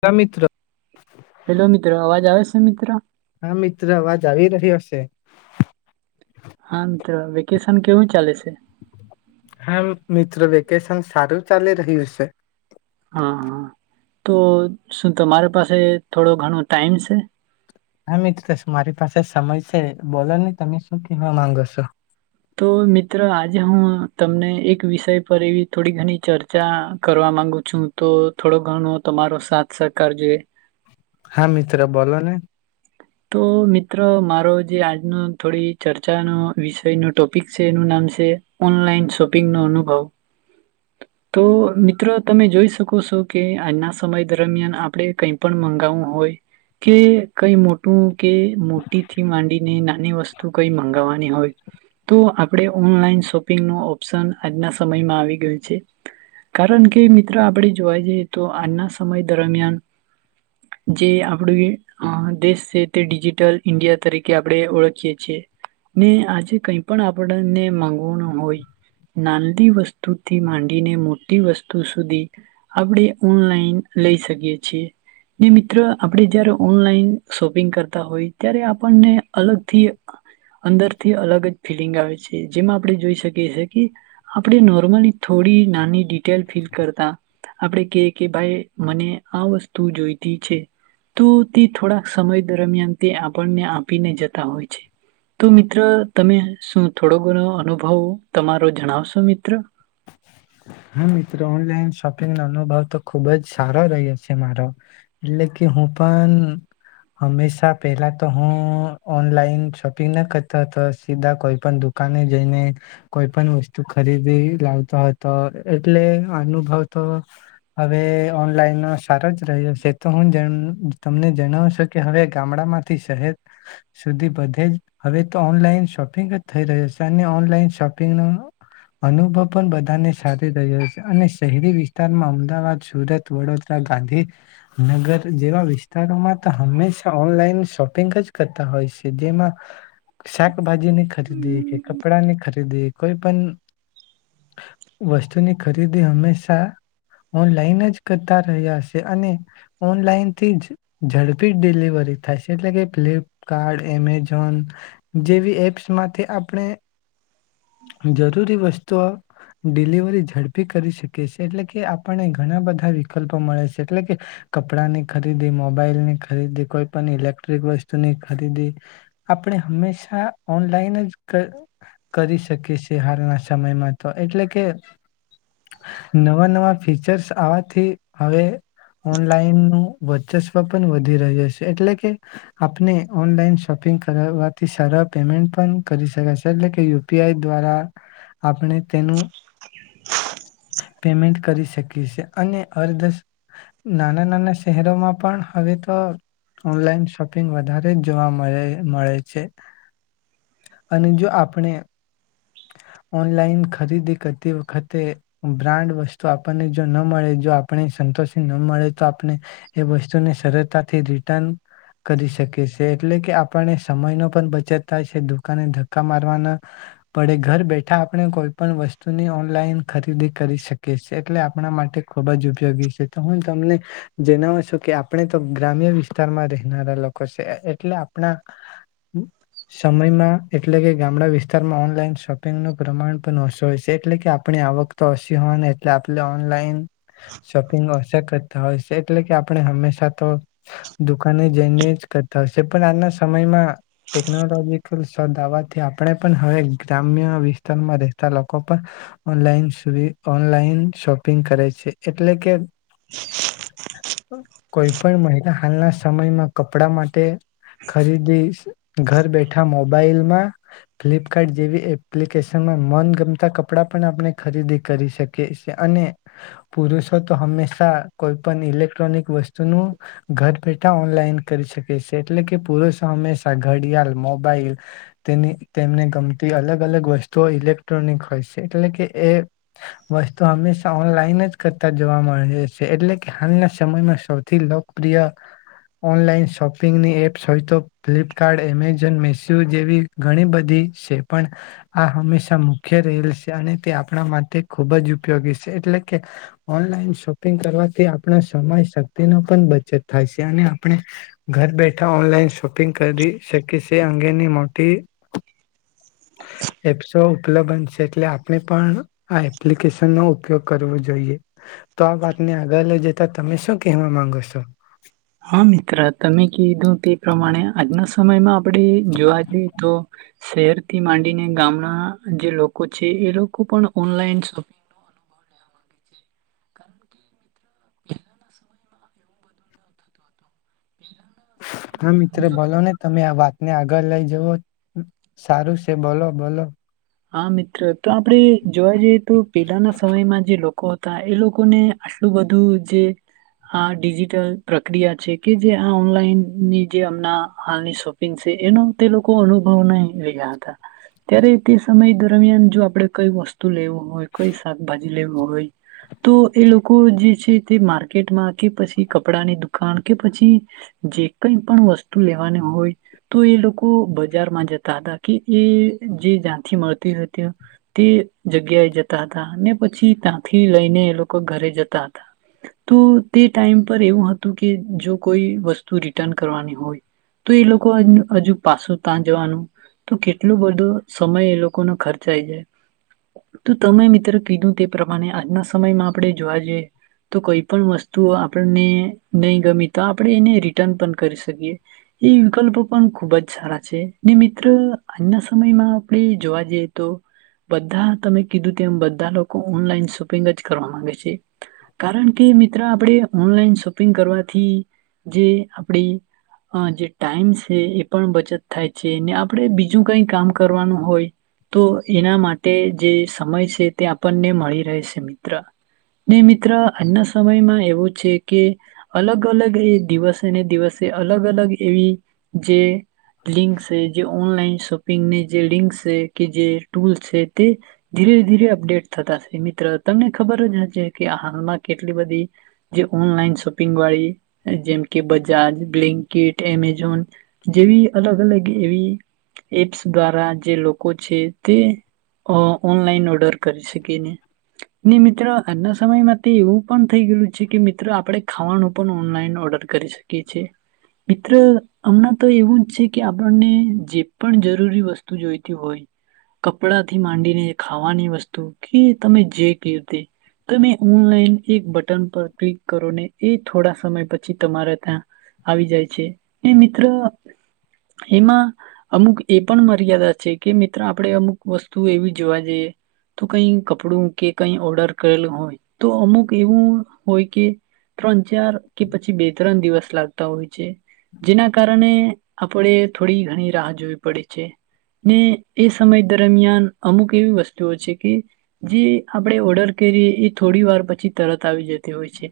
ત મિત્ર હેલો મિત્રો અવાજ આવે છે મિત્રો? હા મિત્ર અવાજ આવી રહ્યો હશે. હા તો વેકેશન કેવું ચાલે છે? હા મિત્રો વેકેશન સારું ચાલી રહ્યું છે. હા હા તો શું તમારી પાસે થોડો ઘણો ટાઈમ છે? હા મિત્ર મારી પાસે સમય છે બોલો નને તમે શું કેવા માંગો છો? તો મિત્ર આજે હું તમને એક વિષય પર એવી થોડી ઘણી ચર્ચા કરવા માંગુ છું તો થોડો ઘણો તમારો સાથ સહકાર જોઈએ. હા મિત્ર બોલો ને. તો મિત્ર મારો જે આજનો થોડી ચર્ચાનો વિષયનો ટોપિક છે એનું નામ છે ઓનલાઈન શોપિંગનો અનુભવ તો મિત્રો તમે જોઈ શકો છો કે આજના સમય દરમિયાન આપણે કઈ પણ મંગાવું હોય કે કઈ મોટ તો કે મોટીથી માંડીને ના ની વસ્તુ કઈ મગાવવાની હોય તો આપણે ઓનલાઈન શોપિંગ ન ઓપ્શન આજના સમયમાં આવી ગયું છે કારણ કે મિત્ર આપણે જોવા જઈએ તો આજના સમય દરમિયાન જે આપડી અ દેશ તે ડિજિટલ ઇન્ડિયા તરીકે આપણે ઓળખીએ છીએ ને આજે કઈ પણ આપણને માંગવાનું હોય નાંદી વસ્તુથી માંડીને મોટી વસ્તુ સુધી આપણે ઓનલાઈન લઈ શકીએ છીએ ને મિત્ર આપણે જયારે ઓનલાઈન શોપિંગ કરતા હોય ત્યારે આપણને અલગથી અંદરથી અલગ જ ફિલિંગ આવે છે જેમાં આપણે જોઈ શકીએ છીએ કે આપણે નોર્મલી થોડી નાની ડિટેલ ફીલ કરતા આપણે ક કે ભાઈ મને આ વસ્તુ જોઈતી છે તો તે થોડા સમય દરમિયાન તે આપણને આપીને જતા હોય છે તો મિત્ર તમે શું થોડો ઘણો અનુભવ તમારો જણાવશો મિત્ર. હા મિત્ર ઓનલાઈન શોપિંગનો અનુભવ તો ખુબ જ સારો રહ્યો છે મારો એટલે કે હું પણ હંમેશા પહેલા તો હું ઓનલાઈન શોપિંગ ના કરતો હતો સીધા કોઈ પણ દુકાને જઈને કોઈ પણ વસ્તુ ખરીદી લાવતો હતો. એટલે અનુભવ તો હવે ઓનલાઈનનો સારો જ રહ્યો છે તો હું જન તમને જણાવ છો કે હવે ગામડામાંથી શહેર સુધી બધે જ હવે તો ઓનલાઈન શોપિંગ જ થઈ રહ્યો છે અને ઓનલાઈન શોપિંગનો અનુભવ પણ બધાને સારા છે અને શહેરી વિસ્તારમાં અમદાવાદ સુરત વડોદરા ગાંધી નગર જેવા વિસ્તારોમાં તો હંમેશા ઓનલાઈન શોપિંગ જ કરતા હોય છે. જેમાં શાકભાજીની ખરીદી કે કપડાની ખરીદી કોઈ પણ વસ્તુની ખરીદી હંમેશા ઓનલાઈન જ કરતા રહ્યા છે અને ઓનલાઈનથી જ ઝડપી ડિલિવરી થાય છે એટલે કે ફ્લિપકાર્ટ એમેઝોન જેવી એપ્સમાંથી આપણે જરૂરી વસ્તુઓ ડિલિવરી ઝડપી કરી શકીએ એટલે કે આપણને ઘણા બધા વિકલ્પો મળે છે એટલે કે કપડાંની ખરીદી, મોબાઈલની ખરીદી, કોઈ પણ ઇલેક્ટ્રિક વસ્તુની ખરીદી આપણે હંમેશા ઓનલાઈન જ કર કરી શકીએ છેએ હાલના સમયમાં તો એટલે કે કે નવા-નવા ફીચર્સ આવવાથી હવે ઓનલાઈનનું વર્ચસ્વ પણ વધી રહ્યું છે એટલે કે આપને ઓનલાઈન શોપિંગ કરવાથી સારા પેમેન્ટ પણ કરી શકે છે એટલે કે યુ પી આઈ દ્વારા આપણે તેનું [inaudible] પેમેન્ટ કરી શકીએ છે અને અર્ધસ નાના-નાના શહેર [unintelligible] હવે ઓનલાઈન શોપિંગ વધારે જોવા મળે મળે છે અને જો આપણે ઓનલાઈન ખરીદી કરતી વખતે બ્રાન્ડ વસ્તુ આપણને જો ન મળે જો આપણે સંતોષ ન મળે તો આપણે એ વસ્તુને સરળતાથી રિટર્ન કરી શકીએ એટલે કે આપણને સમયનો પણ બચત થાય છે દુકાને ધક્કા મારવાના પડે ઘર બેઠા આપણે કોઈ પણ વસ્તુની ઓનલાઈન ખરીદી કરી શકીયે છે એટલે આપણા માટે ખુબ જ ઉપયોગી છે તો હું તમને જણાવું છું કે આપણે તો ગ્રામ્ય વિસ્તારમાં રહેનારા લોકો છે એટલે આપણા સમયમાં એટલે કે ગામડા વિસ્તારમાં ઓનલાઈન શોપિંગનુ પ્રમાણ પણ ઓસુ હોય છે એટલે કે આપણી આવક તો ઓસી હોવા એટલે આપણે ઓનલાઈન શોપિંગ ઓ કરતા હોય છે એટલે કે આપણે હંમેશા તો, દુકા જઈને જ કરતા હોય છે પણ આના સમયમાં ટેકનોલોજીકલ દાવાથી આપણે પણ હવે ગ્રામ્ય વિસ્તારમાં રહેતા લોકો પણ, ઓનલાઇન શોપિંગ કરે છે, એટલે કે [inaudible] કોઈ પણ મહિલા હાલના સમયમાં કપડા માટે ખરીદી ઘર બેઠા મોબાઈલમાં ફ્લિપકાર્ટ જેવી એપ્લિકેશનમાં મનગમતા કપડાં પણ આપણે ખરીદી કરી શકીએ અને, પુરુષો તો હંમેશા કોઈ પણ ઇલેક્ટ્રોનિક વસ્તુનું, ઘર બેઠા ઓનલાઈન કરી શકી એટલે કે પુરુષો હંમેશા, ઘડિયાળ મોબાઈલ તેની તેમને ગમતી અલગ અલગ વસ્તુઓ ઇલેક્ટ્રોનિક હોય છે એટલે કે એ, વસ્તુ હંમેશા ઓનલાઈન જ કરતા જોવા મળે છે એટલે કે હાલના સમયમાં સૌથી લોકપ્રિય, ઓનલાઈન શોપિંગની એપ્સ હોય તો ફ્લિપકાર્ટ એમેઝોન મસ્યુ જેવી ઘણી બધી પણ આ હંમેશા મુખ્ય રહેલ છે અને તે આપણા માટે ખૂબ જ ઉપયોગી છે એટલે કે, ઓનલાઈન શોપિંગ કરવાથી આપણા સમય શક્તિનો પણ બચત થાય છે અને આપણે ઘર બેઠા ઓનલાઈન શોપિંગ કરી શકી છે, અંગેની મોટી એપ્સો ઉપલબ્ધન છે એટલે આપણે પણ આ એપ્લિકેશન નો ઉપયોગ કરવો જોઈએ, તો આ વાતને આગળ લઈ જતા તમે શું કહેવા માંગો છો? હા મિત્ર તમે કીધું તે પ્રમાણે આજના સમયમાં આપે જોવા જઈએ તો શહેરથી માંડીને ગામના જે લોકો છે એ લોકો પણ ઓનલાઈન શોપિંગ અનુ [inaudible] હા મિત્ર બોલો ને તમે આ વાત ને આગળ લઈ જવો સારું છે બોલો બોલો હા મિત્ર તો આપણે જોવા જઈએ તો પેલાના સમયમાં જે હતા એ લોકોને આટલું બધું જે આ ડિજિટલ પ્રક્રિયા છે કે જે આ ઓનલાઈનની જે અમના હાલની શોપિંગ છે એનો તે લોકો અનુભવ ન રહ્યા હતા ત્યારે તે સમય દરમિયાન જો આપડે કઈ વસ્તુ લેવું હોર કોઈ શાકભાજી [unintelligible] લેવ હોય તો એ લોકો જે છે તે માર્કેટમાં કે પછી કપડાની દુકાન કે પછી જે કઈ પણ વસ્તુ લેવાની હોય તો એ લોકો બજારમાં જતા હતા કે એ જે જા મળતી હતી તે જગ્યાએ જતા હતા ને પછી ત્યાંથી લઈને એ લોકો ઘરે જતા હતા તો તે ટાઈમ પર એવું હતું કે જો કોઈ વસ્તુ રિટર્ન કરવાની હોય તો એ લોકો હજુ પાછું ત્યાં જવાનું તો કેટલો બધો સમય એ લોકોનો ખર્ચાય જાય તો તમે મિત્ર કીધું તે પ્રમાણે આજના સમયમાં આપણે જોવા જઈએ તો કોઈ પણ વસ્તુ આપણને નહી ગમી તો આપણે એને રિટર્ન પણ કરી શકીએ એ વિકલ્પો પણ ખૂબ જ સારા છે ને મિત્ર આજના સમયમાં આપણે જોવા જઈએ તો બધા તમે કીધું તેમ એ બધા લોકો ઓનલાઈન શોપિંગ જ કરવા માંગે છે કારણ કે મિત્ર આપણે ઓનલાઈન શોપિંગ કરવાથી જે આપડી જે ટાઈમ છે એ પણ બચત થાય છે આપણે બીજું કઈ કામ કરવાનું હોય તો એના માટે જે સમય છે તે આપણને મળી રહે છે મિત્ર ને મિત્ર આજના સમયમાં એવું છે કે અલગ અલગ એ દિવસે ને દિવસે અલગ અલગ એવી જે લિંક છે જે ઓનલાઈન શોપિંગને જે રિન્ંગ્સ. તેી ધી અપડેટ થતા મિત્ર તમને ખબર જ હશે કે હાલમાં કેટલી બધી જે ઓનલાઈન શોપિંગ વાળી જેમ કે બજાજ બ્લેન્કેટ એમેઝોન જેવી અલગ અલગ એ એપ્સ દ્વારા જે. ઓનલાઈન ઓર્ડર કરી શકી ને મિત્ર આજના સમયમાં એવું પણ થઈ ગયેલું છે કે મિત્ર આપણે ખાવાનું પણ ઓનલાઈન ઓર્ડર કરી શકી છે મિત્ર હમણાં તો એવું જ છે કે આપણને જે પણ જરૂરી વસ્તુ જોઈ. થી માંડીને ખાવાની વસ્તુ કે તમે જે ક રતે તમે ઓનલાઈન એક બટન પર ક્લિક કરો ને એ થોડા સમય પછી તમારા ત્યાં આવી જાય છે મિત્ર એમાં અમુક એ પણ મર્યાદા છે. કે મિત્ર આપણે અમુક વસ્તુ. તું એવી જોવા જઈએ. તો કઈ કપડું કે કઈ ઓર્ડર કરેલું હોય તો અમુક એવું હોય કે ત. ચાર કે પછી બે ત્રણ દિવસ લાગતા હોય છે જેના કારણે. આપડે થોડી ઘણી રાહ જોવી પડે છે. ને એ સમય દરમિયાન અમુક એવી વસ્તુઓ છે કે જે આપણે ઓર્ડર કરીએ એ થોડી વાર પછી તરત આવી જતી હોય છે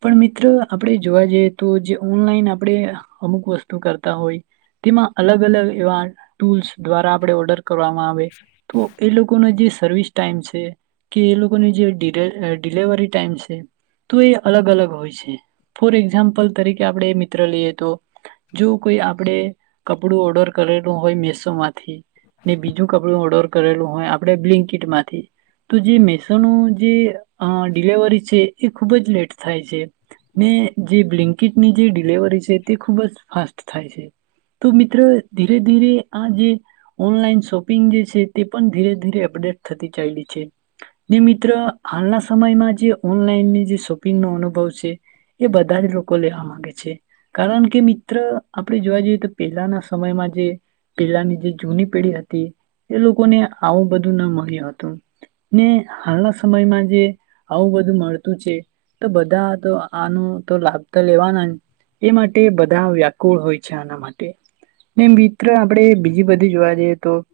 પણ મિત્ર આપણે જોવા જઈએ તો જે ઓનલાઈન આપણે અમુક વસ્તુ કરતા હોય તેમાં અલગ અલગ એવા ટૂલ્સ. દ્વારા આપડે ઓર્ડર કરવામાં આવે તો એ લોકોને જે. સર્વિસ ટાઈઇમ છે કે એ લોકોની જેલે ડિલેવરી ટાઈમ છે તો એ અલગ અલગ હોય છે ફોર એક્ઝામ્પલ તરીકે આપણે મિત્ર લઈએ તો જો કોઈ આપણે કપડું ઓર્ડર કરેલું હોય મેસોમાં. ને બીજું કપડું ઓર્ડર. કરેલું હોય આપણે બ્લિન્કીટમાંથી તો જે મેસોનું જે ડિલેવરી છે એ ખૂબ જ લેટ થાય છે ને જે બ્લિન્કટની જે ડિલેવરી છે તે ખૂબ જ ફાસ્ટ થાય છે તો મિત્રો ધીરે ધીરે આ જે. ઓનલાઈન શોપિંગ જે છે તે પણ ધીરે ધીરે અપડેટ થતી ચાલલી છે મિત્ર હાલના સમયમાં જે ઓનલાઈનની જે શોપિંગનોો અનુભવ છે એ બધા જ લોકો લેવા માંગે છે કારણ કે મિત્ર આપણે જોવા જઈએ તો પહેલાના સમયમાં જે પેલાની જે. જૂની પેઢી હતી એ લોકોને આવું બધું ના મળ્યું હતું ને હાલના સમયમાં જે આવું બધું મળતું છે તો બધા તો આનો તો લાભ તો લેવાના જ એ માટે બધા વ્યાકુળ હોય છે આના માટે ને મિત્ર આપણે બીજી. બીજવારી. તો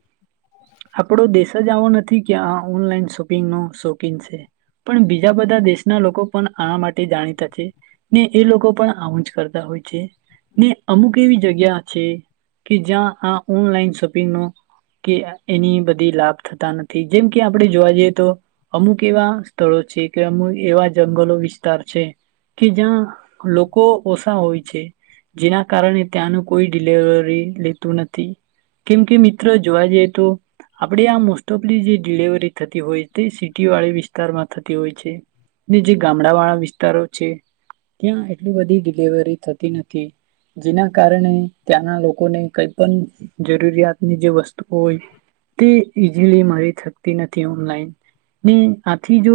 આપડો દેશ જ આવો નથી. કે આ ઓનલાઈન શોપિંગ ન શોકીન છે પણ બીજા બધા દેશના લોકો પણ આ માટે જાણીતા છે ને એ લોકો પણ આવું જ કરતા હોય છે ને અમુક એવી જગ્યા છે કે જ્યાં આ ઓનલાઈન. પિંગ ન કે એની બધી લાભ થતા નથી જેમ કે આપણે જોવા જઈએ તો અમુક એવા સ્થળો છે કે અમુક એવા જંગલો વિસ્તાર છે કે જ્યાં. લોકો ઓછા હોય છે. જેના કારણે ત્યાંનું કોઈ ડિલિવરી લેતું નથી. કેમ કે મિત્ર જોવા જઈએ તો આપણે આ મોસ્ટ ઓફલી જે ડિલેવરી થતી હોય તે સિટીવાળી વિસ્તારમાં થતી હોય છે ને જે ગામડા વાળા વિસ્તારો છે ત્યાં એટલી બધી ડડીલેવરી થતી નથી જેના કારણે ત્યાંના લોકોને કંઈ પણ જરૂ. જરૂરિયાતની જે વસ્તુ. તો હોય તે. ઈઝીલી મારી શકતી નથી ઓનલાઈન ને આથી જો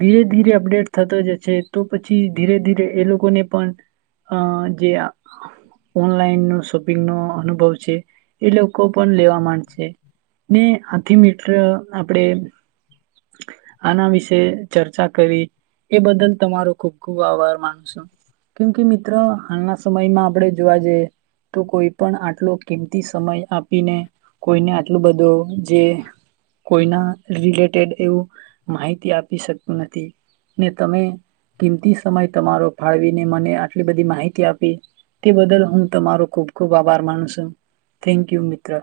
ધીરે ધીરે અપડેટ થતો જશે તો પછી ધીરે ધીરે એ લોકોને પણ અ જે ઓનલાઈનનો શોપિંગનોો અનુભવ છે. એ લોકો પણ લેવા માંડ છે ને આથી મિત્ર આપણેે આના વિશે ચર્ચા કરી એ બદલ તમારો ખૂબ ખૂબ આભાર માનું છું કેમ કે મિત્ર હાલના સમયમાં આપણે જોવા જઈએ. તો કોઈ પણ આટલો. કીમતી સ સમય આપીને, કોઈને આટલુ બધો જે કોઈના રિલેટેડ એવું માહિતી આપી શકતું નથી, ને તમે કિંમતી સમય તમારો ફાળવીને મને આટલી બધી માહિતી આપી તે બદલ હું તમારો ખૂબ ખૂબ આભાર માનું છું. થેન્ક યુ મિત્ર.